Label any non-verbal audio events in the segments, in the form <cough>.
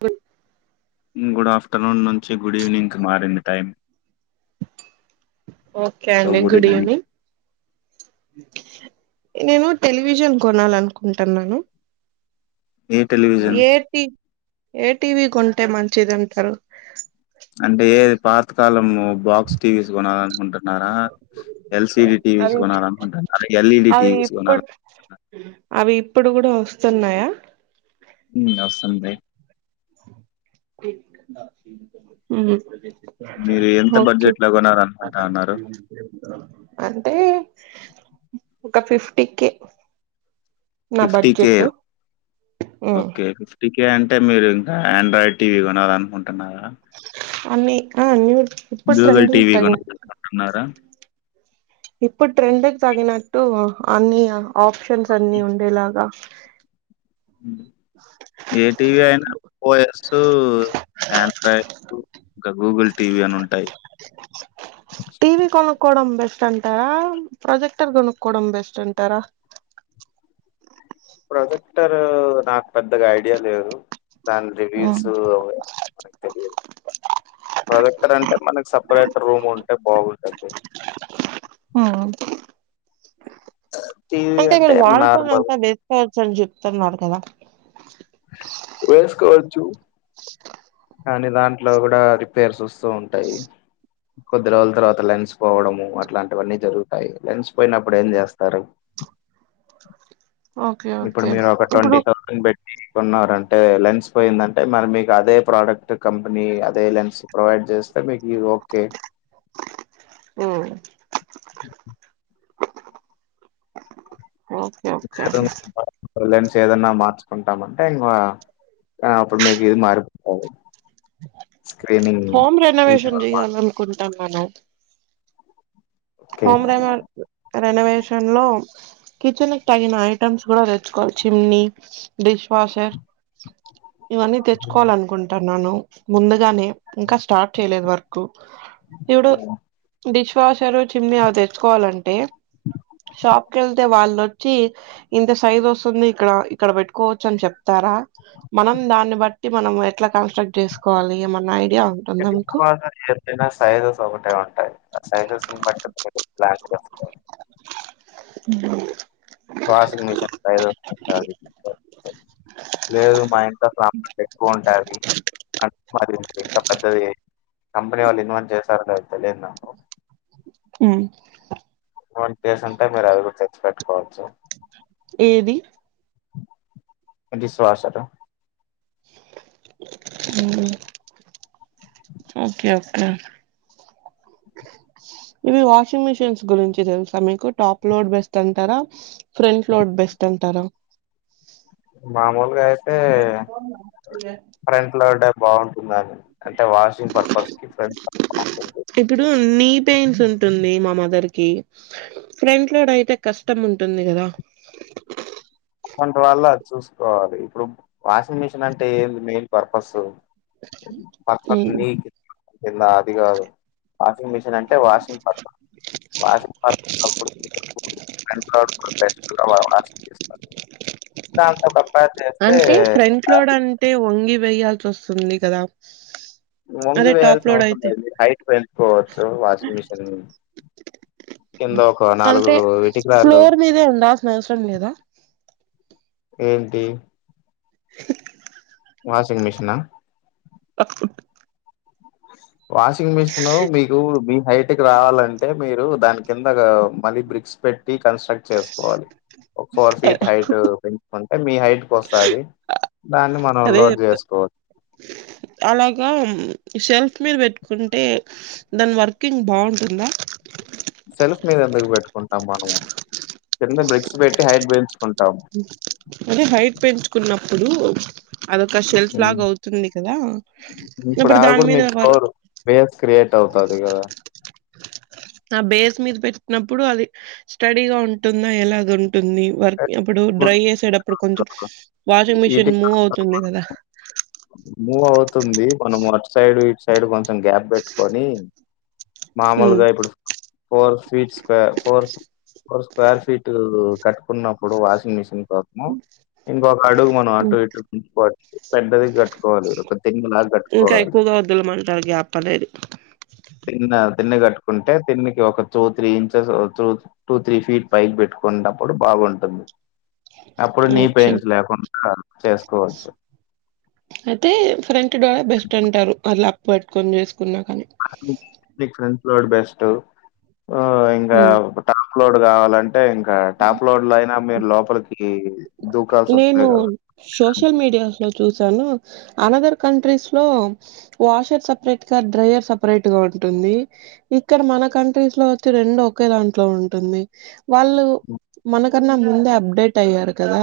వ good afternoon నుంచి good evening కి మారింది టైమ్ ఓకే సో అండి గుడ్ ఈవినింగ్ ఈవెనింగ్ నేను టెలివిజన్ కొనాలనుకుంటున్నాను ఏ టెలివిజన్ ఏటి ఏ టీవీ కొంటే మంచిది అంటారు అంటే పాతకాలము బాక్స్ టీవీస్ కొనాలనుకుంటున్నారా ఎల్సిడి టీవీస్ కొనాలనుకుంటున్నారా ఎల్ఈడి టీవీ ఇప్పుడ్ అవి ఇప్పుడు కూడా వస్తున్నాయా ఉ వస్తుంది ఉ మీరు ఎంత ఓకే బడ్జెట్‌లో కొనాలనుకుంటా ఉన్నారు? అంటే ఒక ఫిఫ్టీ కే నా fifty K budget hmm okay fifty K అంటే మీరు ఇంకా ఆండ్రాయిడ్ టీవీ కొనాల అనుకుంటున్నారా అన్నీ ఆ అన్ని ఇప్పుడు ట్రెండింగ్ టీవీ ట్రెం కొనాలనుకుంటున్నారా? ఇప్పుడు ట్రెండ్కి తగినట్టు అన్ని ఆప్షన్స్ అన్ని ఉండేలాగా ఉ ఏ టీవీ అయినా ఓఎస్ ఆండ్రాయిడ్ ఇంకా గూగుల్ టీవీ అని ఉంటాయి టీవీ కొనడం బెట్ ఎస్ట్ అంటారా ప్రాజెక్టర్ కొనుక్కోవడం బెస్ట్ అంటారా ప్రొజెక్టరు నాకు పెద్దగా ఐడియా లేదు దాన్ని మ్మ్ రివ్యూసు అవన్నీ మనకు తెలియదు ప్రొజెక్టర్ అంటే మనకి సపరేట్ రూమ్ ఉంటే బాగుంటది ఉమ్ స అంటే మీరు వాళ్ళ పనిలు అంతా వేసుకోవచ్చు అని చెప్తున్నారు కదా వేసుకోవచ్చు కానీ దాంట్లో కూడా రిపేర్స్ వస్తూ ఉంటాయి కొద్ది రోజుల తర్వాత లెన్స్ పోవడము అట్లాంటివన్నీ జరుగుతాయి లెన్స్ పోయినప్పుడు ఏం చేస్తారు <inaudible> ఇప్పుడు ఓకే మీరు ఒక ఇప్పుడు ట్వంటీ థౌసండ్ పెట్టి కొన్నారంటే లెన్స్ పోయిందంటే మరి మీకు అదే ప్రోడక్ట్ కంపెనీ అదే లెన్స్ ప్రొవైడ్ చేస్ త మీకీ ఓకే ఉమ్ <inaudible> ఓకే ఏదో అండి మీరు బాలేదు అని లెన్స్ ఏదన్నా మార్చుకుంటామ అంటే ఇంకా కానీ అప్పుడు మీకీ ఇది మారిపోతాది స్క్రీనింగ్ హోమ్ రెనోవేషన్ విజువల్ మాత్రమే చేయాలనుకుంటున్నాను ఓకే హోమ్ రెన్యువల్ రెనోవేషన్ లో కిచెన్ కి తగిన ఐటమ్స్ కూడా తెచ్చుకోవచ్చు చిమిని డిష్ వాషర్ ఇవన్నీ తెచ్చుకోవాల అనుకుంటాన్నాను ముందుగానే ఇంకా స్టార్ట్ చేయలేదు వర్క్ ఇప్పుడు డిష్ వాషరు చిమిని అవి తెచ్చుకోవాలంటే షాప్ కి వెళ్తే వాళ్లొచ్చి ఇంత సైజ్ వస్తుంది ఇక్కడ ఇక్కడ పెట్టుకోవచ్చు అని చెప్తా రా మనం దాన్ని బట్టి మనం ఎట్లా కంస్ట్రక్ట్ చేసుకోవాలి ఏమన్నా ఐ ఇంక బిగ్ బాడీ <unintelligible> ఏదైనా సైజస్ ఒకటే ఉంటాయి ఆ సైజస్ని బట్ ట్రిప్కి ప్లాన్ చేసుకోవాలి హుం వాషింగ్ మిషన్ సైజెస్ ఉంటాది లేదు మా ఇంట్లో సామాన్లు ఎక్కువ ఉంటాది అంటే మాది ఇంకా పెద్దది కంపెనీ వాళ్ళు ఇన్వెస్ట్ చేశారో లేదొ తెలియదు నాకు ఉ వంట చేసి ఉంటే మీరు అది కూడా తెచ్చి పెట్టుకోవచ్చు ఏది డిష్ వాష్రూ ఉ ఉమ్ ఓకే ఓకే ఇవి వాషింగ్ మిషిన్స్ గురించి తెలుస్తా మీకు టాప్ లోడ్ బెస్ట్ అంటారా ఫ్రంట్ లోడ్ బెస్ట్ అంటారా మామూలుగా అయితే ఫ్రంట్ లోడే బాగుంటుందా అని అంటే వాషింగ్ పర్పస్ కి ఇప్పుడు నీ పెయిన్స్ ఉంటుంది మా మదర్ కి ఫ్రెంట్ లో అయితే కష్టం ఉంటుంది కదా <inaudible> అటు వాంటి వాళ్ళు అది చూసుకోవాలి ఇప్పుడు వాషింగ్ మిషిన్ అంటే ఏంది మెయిన్ పర్పస్ <unintelligible> ఉమ్ ఉంది ఇట్లా అది కాదు వాషింగ్ మిషన్ అంటే వాషింగ్ పర్పస్ వాషింగ్ పర్పస్ కూడా బెస్ట్గాస్తారు దాంతో పాటు అంటే ఫ్రంట్ లోడ్ అంటే వంగి వేయాల్సి వస్తుంది కదా వంగి అదే టాప్ వేయాల్సిన లోడ్ అవసరం అయితే లేదండి హైట్ పెంచుకోవచ్చు వాషింగ్ మిషిన్ కింద ఒక నాలుగు అంటే ఇటికరాళ్ళు ఫ్లోర్ మీదే ఉండాల్సిన అవసరం లేదా ఏంటి వాషింగ్ మిషనా కు <inaudible> వాషింగ్ మిషిన్ మీకు మీ హైట్ కి రావాలంటే మీరు దాని కింద మళ్ళీ బ్రిక్స్ పెట్ రీకన్స్ట్రక్ట్ చేసుకోవాలి ఒక ఫోర్ ఫీట్ హైట్ పెంచుకొని అండ్ మీ హైట్ కి వస్తాది అదే చెప్తా అలాగా షెల్ఫ్ షెల్ఫ్ మీద పెట్టుకుంటే దాని వర్కింగ్ బాగుంటుందా సెల్ఫ్ మీద ఎందుకు పెట్టుకుంటాం మనము కింద బ్రిక్స్ పెట్టి హైట్ పెంచు అదే హైట్ పెంచుకున్నప్పుడు అదొక షెల్ఫ్ హ్మ్. లాగ అవుతుంది కదా అప్పుడు దాని మీద వారు క్రియట్ అవుతంది గదా ఆ బేస్ మీద పెట్టి అప్పుడు అది స్టడీగా ఉంటుందా ఎలాగ ఉంటుంది వర్క్ అప్పుడు డ్రై చేసేటప్పుడు కొంచెం వాషింగ్ మిషిన్ ఈటికి మూవ్ అవుతుంది కదా మూవ్ అవుతుంది మనం అటు సైడు ఇటు సైడ్ కొంచెం గ్యాప్ పెట్టుకొని ఉమ్. మామూలుగా ఇప్పుడు four feet square four four square feet కట్టుకున్నప్పుడు వాషింగ్ మిషిన్ కోసం ఇంకొక అడుగు మనం అటు ఇటు చూసుకోవచ్చు పెద్దది కట్టుకు ఇంకా ఎక్కువగా వదులమంటారు గ్యాప్ అనేది తిన్న తిన్న కట్టుకుంటే తిన్నికి ఒక two three inches two three feet పైకి పెట్టుకునేప్పుడు బాగ బాగా ఉంటుంది అప్పుడు నీ ఓకే పెయిన్స్ లేకుండా చేసుకోవచ్చు అయితే ఫ్రెంట్ డోర్ ఏ బెస్ట్ అంటారు అలా పట్టుకొని చేసుకున్నా కాని నీకు ఫ్రంట్ లోడ్ బెస్ట్ ఇంకా హ్మ్. టాప్ లోడ్ కావాలంటే అంటే ఇంకా టాప్ లోడ్ లో అయినా మీరు లోపలికి దూకాల్సి నేను వస్తుంది సోషల్ మీడియాస్ లో చూసి అనదర్ కంట్రీస్ లో వాషర్ సపరేట్ గా డ్రయర్ సపరేట్ గా ఉంటుంది కానీ ఇక్కడ మన కంట్రీస్ లో వచ్చి రెండు ఒకే దాంట్లో ఉంటుంది హు వాళ్ళు కదా మనకన్నా ముందే అప్డేట్ అయ్యారు కదా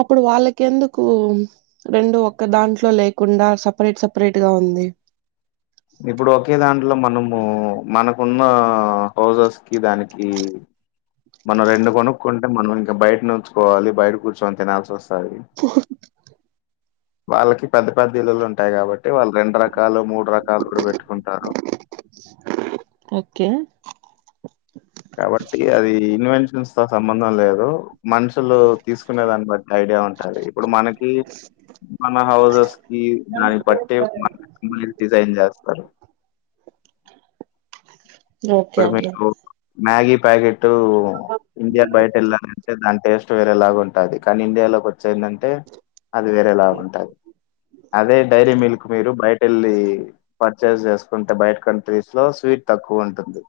అప్పుడు వాళ్ళకి ఎందుకు రెండు ఒక్క దాంట్లో లేకుండా సపరేట్ సపరేట్ గా ఉంది <inaudible> ఇప్పుడు ఒకే దాంట్లో మనము మనకున్న హౌసెస్ కి దానికి మనం రెండు కొనుక్కుంటే మనం ఇంకా బయట నిల్చుకోవాలి కూర్చొని తినాల్సి వస్తుంది ఉంటాయి వాళ్ళకి పెద్ద పెద్ద ఇల్లులు ఉంటాయి కాబట్టి అంటే వాళ్ళు రెండు రకాలు మూడు రకాలు కూడా పెట్టుకుంటారు ఓకే. కాబట్టి అది ఇన్వెన్షన్స్ తో సంబంధం లేదు మనుషులు తీసుకునే దాన్ని బట్టి ఐడియా ఉంటుంది ఇప్పుడు మనకి మన హౌసెస్ కి దాన్ని బట్టే మన డిజైన్ చేస్తారు <inaudible> <unintelligible> ఓకే ఇప్పుడు అండి మీకు మ్యాగీ ప్యాకెట్ ఇండియాన్ బయట వెళ్ళాలంటే దాని టేస్ట్ వేరేలాగా ఉంటది కానీ ఇండియాలో చ్చయిందంటే అది వేరేలాగా ఉంటది అదే డైరీ మిల్క్ మీరు బ్రయటెళ్ళి పర్చేస్ చేసుకుంటే బయట కంట్రీస్ లో స్వీట్ తక్కువ ఉంటుంది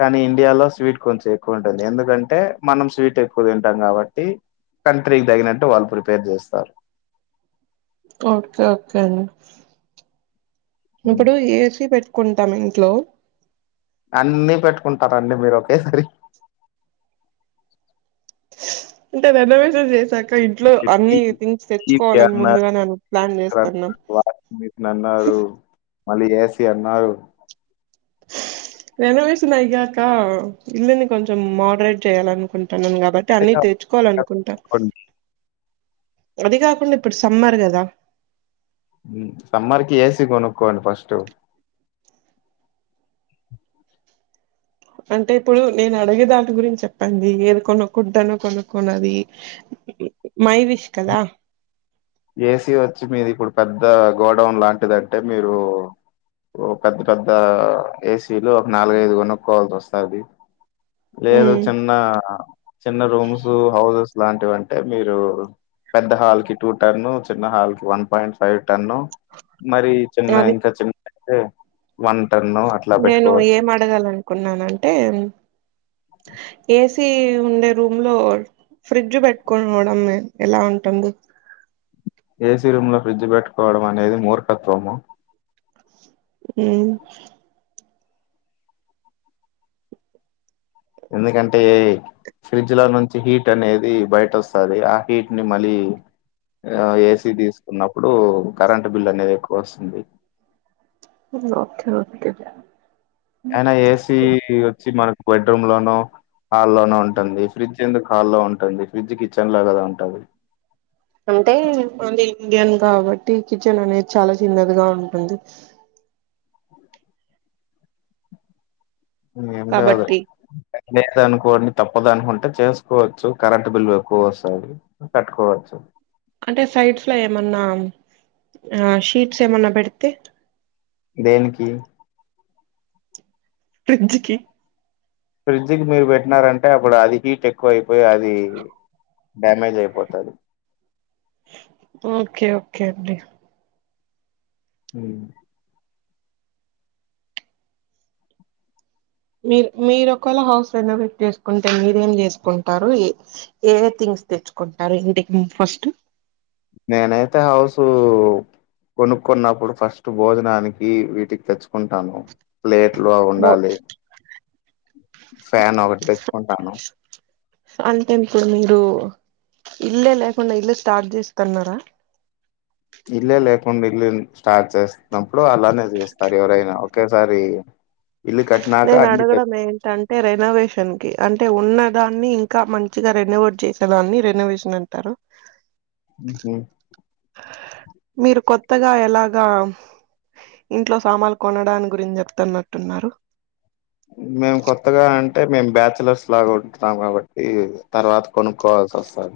కానీ ఇండియాలో స్వీట్ కొంచెం ఎక్కువ ఉంటుంది ఎందుకంటే మనం స్వీట్ ఎక్కువ తింటాం కాబట్టి కంట్రీకి తగినట్టు వాళ్ళు ప్రిపేర్ చేస్తారు ఓకే ఓకే అండీ ఉమ్. ఇప్పుడు ఏసి పెట్ కుంటాం ఇంట్లో అన్ని పెట్టుకుంటారండి మీరు ఒకేసారి ఇంటే బేబమే చేసా ఇంకా ఇంట్లో అన్ని థింగ్స్ టీవీ తెచ్చుకోవాలని అన్నారు ముందుగా ఆన్ ప్లాన్ చేస్తన్నం వాషింగ్ మిషిన్ అన్నారు మళ్ళీ ఏసీ అన్నారు రేనోవేషన్ అయ్యాక ఇల్లుని కొంచెం మోడరేట్ చేయాలనుకుం టనం కాబట్టి అన్ని తెచుకోవాల అనుకుంటా అది కాకుండా ఇప్పుడు సమ్మర్ గదా ఉ సమ్మర్ కి ఏసి కొనుక్కోండి ఫస్ట్ అంటే ఇప్పుడు నేను అడిగే దాని గురించి చెప్పండి ఏది కొనుకుడాదనో కొనుకున్నది మై విష్ కదా ఏసీ వచ్చి మీది ఇప్పుడు పెద్ద గోడౌన్ లాంటిదంటే మీరు ఓ పెద్ద పెద్ద ఏసీలు ఒక నాలుగ ఐదు కొనుక్కోవాల్సి వస్తాది లేదు ఉమ్ చిన్న చిన్న రూమ్స్ హౌసెస్ ఇలాంటివి అంటే మీరు పెద్ద హాల్ కి టూ టర్న్ చిన్న హాల్ కి వన్ పాయింట్ ఫైవ్ టన్ను మరి చిన్న అది ఇంకా చిన్నయితే వన్ టన్ను అట్లా నేను పెట్టుకోవచ్చు ఏం అడగాలనుకున్నాన అంటే ఏస్ సి ఉండే రూమ్ లో ఫ్రిడ్జ్ పెట్టుకోనవడం ఎలా అంటుంది ఏసీ రూమ్ లో ఫ్రిడ్జ్ పెట్టుకోవడం అనేది మూర్ఖత్వము ఊ ఎందుకంటే ఫ్రిడ్జ్ లో నుంచి హీట్ అనేది బయట వస్తది ఆ హీట్ ని మళ్ళీ ఏసి తీసుకున్నప్పుడు కరెంట్ బిల్ అనేది ఎక్కువ వస్తుంది ఓకే ఓకే జ అయినా ఏసీ వచ్చి మనకు బెడ్రూమ్ లోనో హాల్లోన ఉంటుంది ఫ్రిడ్జ్ జ్ ఎందుకు హాల్లో ఉంటుంది ఫ్రిడ్జ్ కిచెన్ లా కదా ఉంటాది అంటే ఇండియన్ కాబట్టి కిచెన్ అనేది చాలా చిన్నదిగా ఉంటుంది అవును ఏం కాదులే కాబట్టి ఇండియా అనుకోండి తప్పద అనుకుంటు అంటే చేసుకోవచ్చు కరెంటు బిల్లు ఎక్కువ వస్తది కట్టుకోవచ్చు అంటే సైడ్స్ ల ఏమన్నా ఆ షీట్స్ ఏమన్నా పెడితే దేనికి ఫ్రిడ్జ్ కి ఫ్రిడ్జ్కి మీరు పెట్టినారంటే అప్పుడు అది హీట్ ఎక్కువ అయిపోయి అది డ్యామేజ్ అయిపోతది ఓకే ఓకే అండి ఊ మీరు మీరు ఒకేళ హౌస్ రేనోవేట్ చేసుకుంటే మీరేం చేసుకుంటారు ఏ ఏ ఏ థింగ్ థింగ్స్ తెచ్చుకుంటారు ఇంటికి మీరు ఫస్టు నేనయితే హౌసూ కొనుక్న్నప్పుడు ఫస్ట్ భోజనానికి వీటికి తెచ్చుకుంటాను ప్లేన్ ఇంట్లో బో ఉండాలి ఫ్యాన్ ఒకటి తెచ్చుకుంటాను <inaudible> ఇల్లే లేకుండా ఇల్లు స్టార్ట్ చేస్తాం కదా ఇల్లే లేకుండా ఇల్లు స్టార్ట్ చేస్తున్నప్పుడు అలానే చేస్తారు ఎవరైనా ఒకేసారి ఇల్లు కట్టినాక నేన్ అన్ని తెచ్చు- అడగడం ఏంటంటే అంటే రెనోవేషన్ కి అంటే ఉన్నదాన్ని ఇంకా మంచిగా రెనోవేట్ చేసేదాన్ని రెనోవేషన్ అంటారు హ <inaudible> మీరు కొత్తగా ఎలాగా ఇంట్లో సమన్లు కొనడానికి గురించి చెప్తన్నట్టున్నారు మేము కొత్తగా అంటే మేము బ్యాచలర్స్ లాగా ఉంటున్నాం కాబట్టి తర్వాత కొను కాల్స్ వస్తారు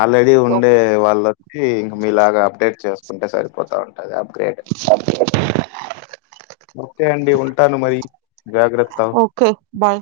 ఆల్రెడీ ఉండే వాళ్ళొచ్చి ఇంక మీలాగా అప్డేట్ చేస్తారు ఉంటెసారిపోతా అ అప్గ్రేట్ ఓకే అండి ఉంటాను మరి జాగ్రత్త ఓకే బాయ్